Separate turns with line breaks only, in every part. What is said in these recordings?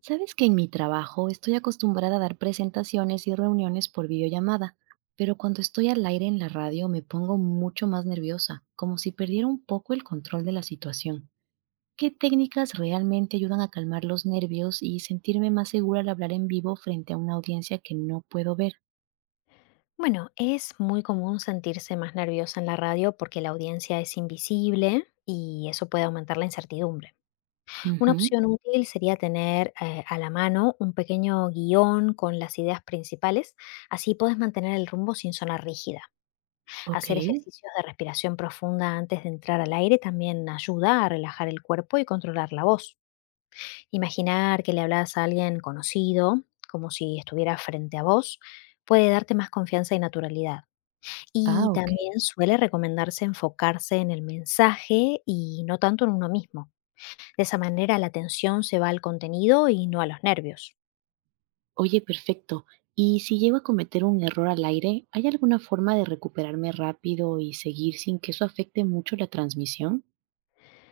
Sabes que en mi trabajo estoy acostumbrada a dar presentaciones y reuniones por videollamada, pero cuando estoy al aire en la radio me pongo mucho más nerviosa, como si perdiera un poco el control de la situación. ¿Qué técnicas realmente ayudan a calmar los nervios y sentirme más segura al hablar en vivo frente a una audiencia que no puedo ver?
Bueno, es muy común sentirse más nerviosa en la radio porque la audiencia es invisible y eso puede aumentar la incertidumbre. Una
Ujú.
opción útil sería tener a la mano un pequeño guión con las ideas principales, así puedes mantener el rumbo sin sonar rígida.
Ok.
Hacer ejercicios de respiración profunda antes de entrar al aire también ayuda a relajar el cuerpo y controlar la voz. Imaginar que le hablas a alguien conocido, como si estuviera frente a vos, puede darte más confianza y naturalidad.
Ah,
Y
ok.
también suele recomendarse enfocarse en el mensaje y no tanto en uno mismo. De esa manera la atención se va al contenido y no a los nervios.
Oye, perfecto. Y si llego a cometer un error al aire, ¿hay alguna forma de recuperarme rápido y seguir sin que eso afecte mucho la transmisión?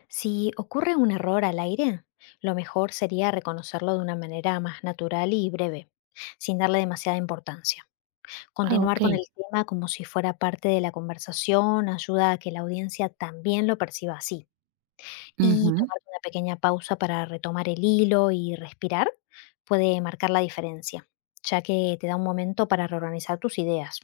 Si ocurre un error al aire, lo mejor sería reconocerlo de una manera más natural y breve, sin darle demasiada importancia.
Ah,
Continuar con
okey.
el tema como si fuera parte de la conversación ayuda a que la audiencia también lo perciba así. Y
Ujú.
tomar una pequeña pausa para retomar el hilo y respirar puede marcar la diferencia, ya que te da un momento para reorganizar tus ideas.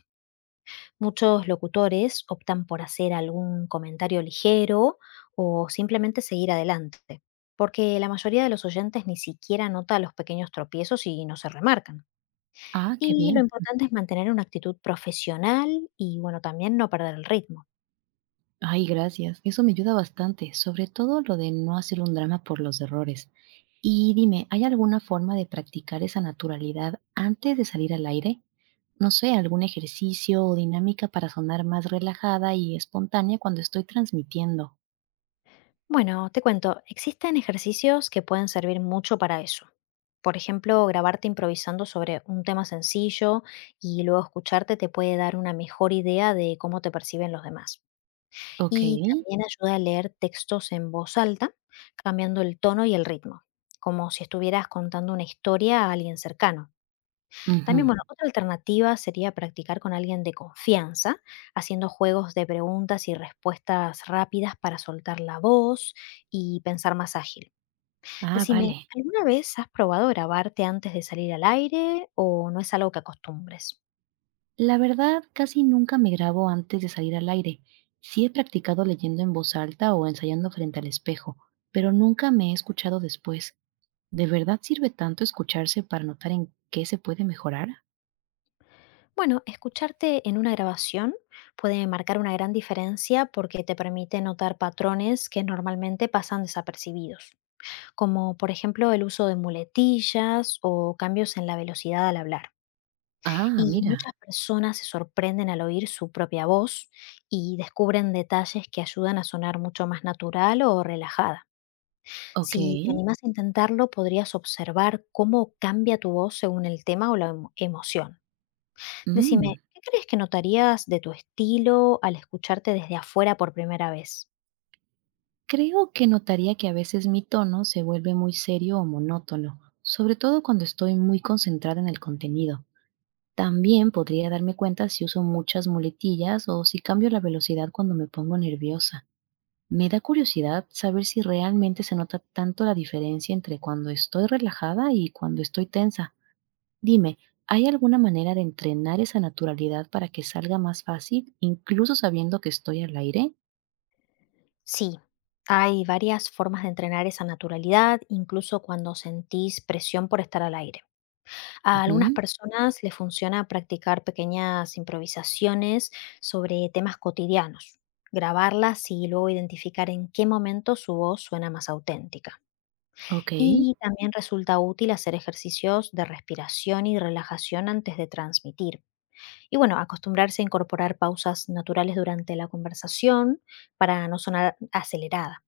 Muchos locutores optan por hacer algún comentario ligero o simplemente seguir adelante, porque la mayoría de los oyentes ni siquiera nota los pequeños tropiezos y no se remarcan.
Ah, qué
Y lo
bien.
importante es mantener una actitud profesional y bueno, también no perder el ritmo.
Ay, gracias. Eso me ayuda bastante, sobre todo lo de no hacer un drama por los errores. Y dime, ¿hay alguna forma de practicar esa naturalidad antes de salir al aire? No sé, algún ejercicio o dinámica para sonar más relajada y espontánea cuando estoy transmitiendo.
Bueno, te cuento, existen ejercicios que pueden servir mucho para eso. Por ejemplo, grabarte improvisando sobre un tema sencillo y luego escucharte te puede dar una mejor idea de cómo te perciben los demás. Y
Okey.
también ayuda a leer textos en voz alta, cambiando el tono y el ritmo, como si estuvieras contando una historia a alguien cercano.
Ujú.
También, bueno, otra alternativa sería practicar con alguien de confianza, haciendo juegos de preguntas y respuestas rápidas para soltar la voz y pensar más ágil.
Ah,
Decime,
vale.
¿alguna vez has probado grabarte antes de salir al aire o no es algo que acostumbres?
La verdad, casi nunca me grabo antes de salir al aire. Sí he practicado leyendo en voz alta o ensayando frente al espejo, pero nunca me he escuchado después. ¿De verdad sirve tanto escucharse para notar en qué se puede mejorar?
Bueno, escucharte en una grabación puede marcar una gran diferencia porque te permite notar patrones que normalmente pasan desapercibidos, como por ejemplo el uso de muletillas o cambios en la velocidad al hablar.
Ah,
Y muchas
mira.
personas se sorprenden al oír su propia voz y descubren detalles que ayudan a sonar mucho más natural o relajada.
Ok.
Si te animas a intentarlo, podrías observar cómo cambia tu voz según el tema o la emoción. Decime,
Mm.
¿qué crees que notarías de tu estilo al escucharte desde afuera por primera vez?
Creo que notaría que a veces mi tono se vuelve muy serio o monótono, sobre todo cuando estoy muy concentrada en el contenido. También podría darme cuenta si uso muchas muletillas o si cambio la velocidad cuando me pongo nerviosa. Me da curiosidad saber si realmente se nota tanto la diferencia entre cuando estoy relajada y cuando estoy tensa. Dime, ¿hay alguna manera de entrenar esa naturalidad para que salga más fácil, incluso sabiendo que estoy al aire?
Sí, hay varias formas de entrenar esa naturalidad, incluso cuando sentís presión por estar al aire. A algunas
Ujú.
personas les funciona practicar pequeñas improvisaciones sobre temas cotidianos, grabarlas y luego identificar en qué momento su voz suena más auténtica.
Ok.
Y también resulta útil hacer ejercicios de respiración y relajación antes de transmitir. Y bueno, acostumbrarse a incorporar pausas naturales durante la conversación para no sonar acelerada.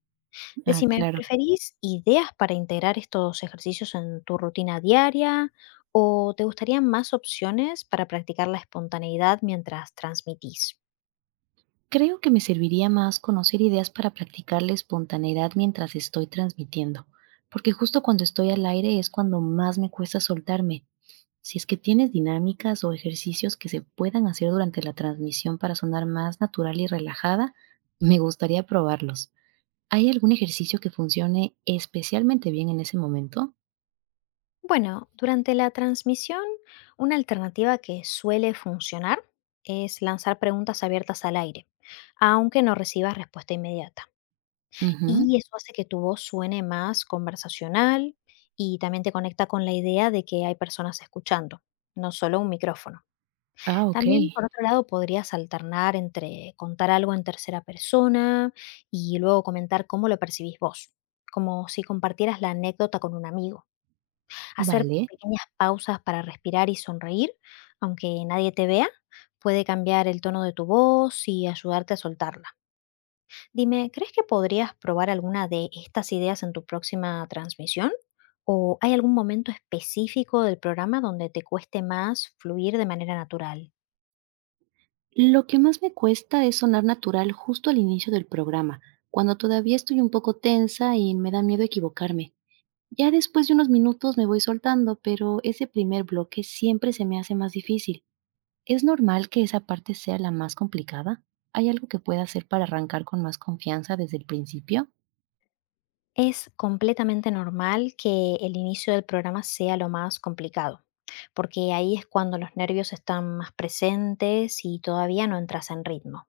Ah,
Decime,
claro.
¿preferís ideas para integrar estos ejercicios en tu rutina diaria o te gustarían más opciones para practicar la espontaneidad mientras transmitís?
Creo que me serviría más conocer ideas para practicar la espontaneidad mientras estoy transmitiendo, porque justo cuando estoy al aire es cuando más me cuesta soltarme. Si es que tienes dinámicas o ejercicios que se puedan hacer durante la transmisión para sonar más natural y relajada, me gustaría probarlos. ¿Hay algún ejercicio que funcione especialmente bien en ese momento?
Bueno, durante la transmisión, una alternativa que suele funcionar es lanzar preguntas abiertas al aire, aunque no recibas respuesta inmediata.
Ujú.
Y eso hace que tu voz suene más conversacional y también te conecta con la idea de que hay personas escuchando, no solo un micrófono.
Ah, ok.
También, por otro lado, podrías alternar entre contar algo en tercera persona y luego comentar cómo lo percibís vos, como si compartieras la anécdota con un amigo. Hacer
Vale.
pequeñas pausas para respirar y sonreír, aunque nadie te vea, puede cambiar el tono de tu voz y ayudarte a soltarla. Dime, ¿crees que podrías probar alguna de estas ideas en tu próxima transmisión? ¿O hay algún momento específico del programa donde te cueste más fluir de manera natural?
Lo que más me cuesta es sonar natural justo al inicio del programa, cuando todavía estoy un poco tensa y me da miedo equivocarme. Ya después de unos minutos me voy soltando, pero ese primer bloque siempre se me hace más difícil. ¿Es normal que esa parte sea la más complicada? ¿Hay algo que pueda hacer para arrancar con más confianza desde el principio?
Es completamente normal que el inicio del programa sea lo más complicado, porque ahí es cuando los nervios están más presentes y todavía no entras en ritmo.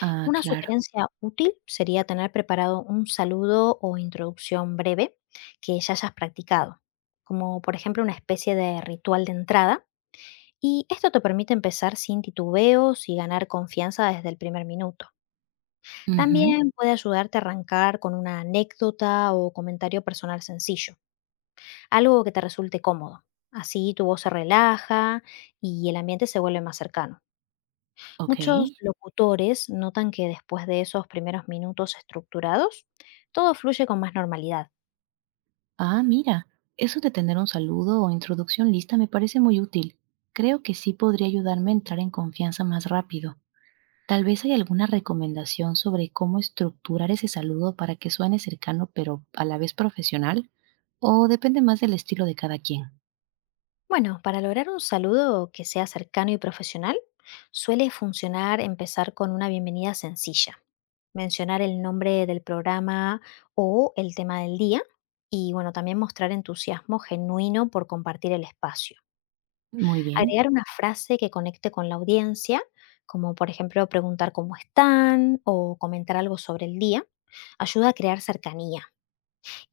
Ah,
Una
claro.
sugerencia útil sería tener preparado un saludo o introducción breve que ya hayas practicado, como por ejemplo una especie de ritual de entrada, y esto te permite empezar sin titubeos y ganar confianza desde el primer minuto.
Ujú.
También puede ayudarte a arrancar con una anécdota o comentario personal sencillo, algo que te resulte cómodo. Así tu voz se relaja y el ambiente se vuelve más cercano.
Ok.
Muchos locutores notan que después de esos primeros minutos estructurados, todo fluye con más normalidad.
Ah, mira, eso de tener un saludo o introducción lista me parece muy útil. Creo que sí podría ayudarme a entrar en confianza más rápido. Tal vez hay alguna recomendación sobre cómo estructurar ese saludo para que suene cercano pero a la vez profesional, o depende más del estilo de cada quien.
Bueno, para lograr un saludo que sea cercano y profesional, suele funcionar empezar con una bienvenida sencilla, mencionar el nombre del programa o el tema del día y bueno, también mostrar entusiasmo genuino por compartir el espacio.
Muy bien.
Agregar una frase que conecte con la audiencia, como por ejemplo preguntar cómo están o comentar algo sobre el día, ayuda a crear cercanía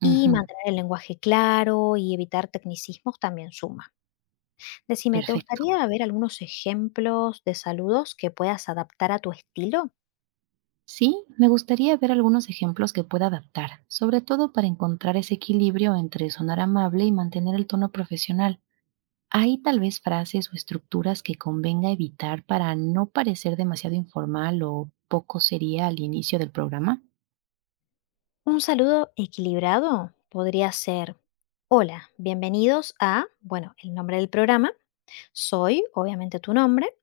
y
Ujú.
mantener el lenguaje claro y evitar tecnicismos también suma. Decime, ¿te
Perfecto.
gustaría ver algunos ejemplos de saludos que puedas adaptar a tu estilo?
Sí, me gustaría ver algunos ejemplos que pueda adaptar, sobre todo para encontrar ese equilibrio entre sonar amable y mantener el tono profesional. Hay tal vez frases o estructuras que convenga evitar para no parecer demasiado informal o poco sería al inicio del programa.
Un saludo equilibrado podría ser, hola, bienvenidos a, bueno, el nombre del programa, soy obviamente tu nombre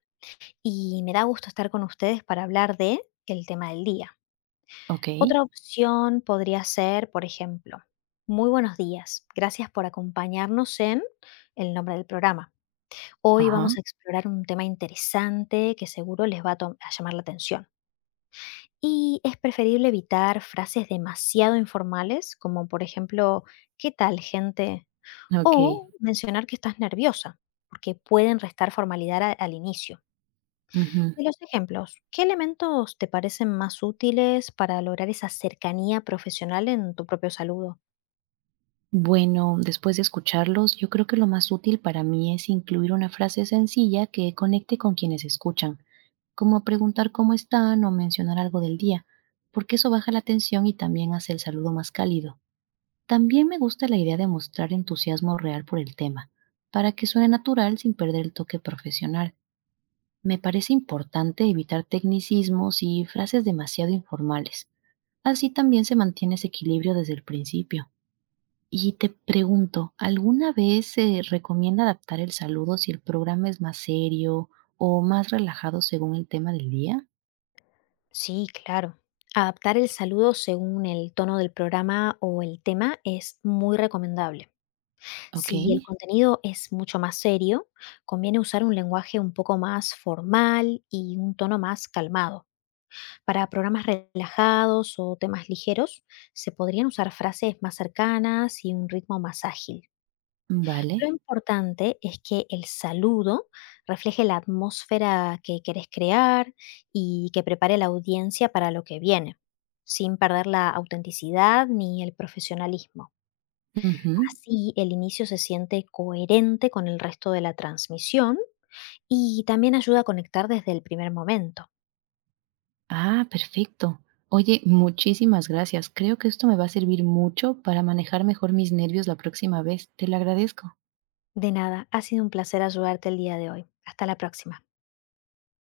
y me da gusto estar con ustedes para hablar de el tema del día.
Ok.
Otra opción podría ser, por ejemplo, muy buenos días, gracias por acompañarnos en el nombre del programa. Hoy
Ajá.
vamos a explorar un tema interesante que seguro les va a, a llamar la atención. Y es preferible evitar frases demasiado informales, como por ejemplo, ¿qué tal gente?
Ok.
O mencionar que estás nerviosa, porque pueden restar formalidad al inicio.
Ujú.
De los ejemplos, ¿qué elementos te parecen más útiles para lograr esa cercanía profesional en tu propio saludo?
Bueno, después de escucharlos, yo creo que lo más útil para mí es incluir una frase sencilla que conecte con quienes escuchan, como preguntar cómo están o mencionar algo del día, porque eso baja la tensión y también hace el saludo más cálido. También me gusta la idea de mostrar entusiasmo real por el tema, para que suene natural sin perder el toque profesional. Me parece importante evitar tecnicismos y frases demasiado informales. Así también se mantiene ese equilibrio desde el principio. Y te pregunto, ¿alguna vez se recomienda adaptar el saludo si el programa es más serio o más relajado según el tema del día?
Sí, claro. Adaptar el saludo según el tono del programa o el tema es muy recomendable.
Ok.
Si el contenido es mucho más serio, conviene usar un lenguaje un poco más formal y un tono más calmado. Para programas relajados o temas ligeros, se podrían usar frases más cercanas y un ritmo más ágil. Lo
Vale.
importante es que el saludo refleje la atmósfera que querés crear y que prepare a la audiencia para lo que viene, sin perder la autenticidad ni el profesionalismo.
Ujú.
Así, el inicio se siente coherente con el resto de la transmisión y también ayuda a conectar desde el primer momento.
Ah, perfecto. Oye, muchísimas gracias. Creo que esto me va a servir mucho para manejar mejor mis nervios la próxima vez. Te lo agradezco.
De nada, ha sido un placer ayudarte el día de hoy. Hasta la próxima.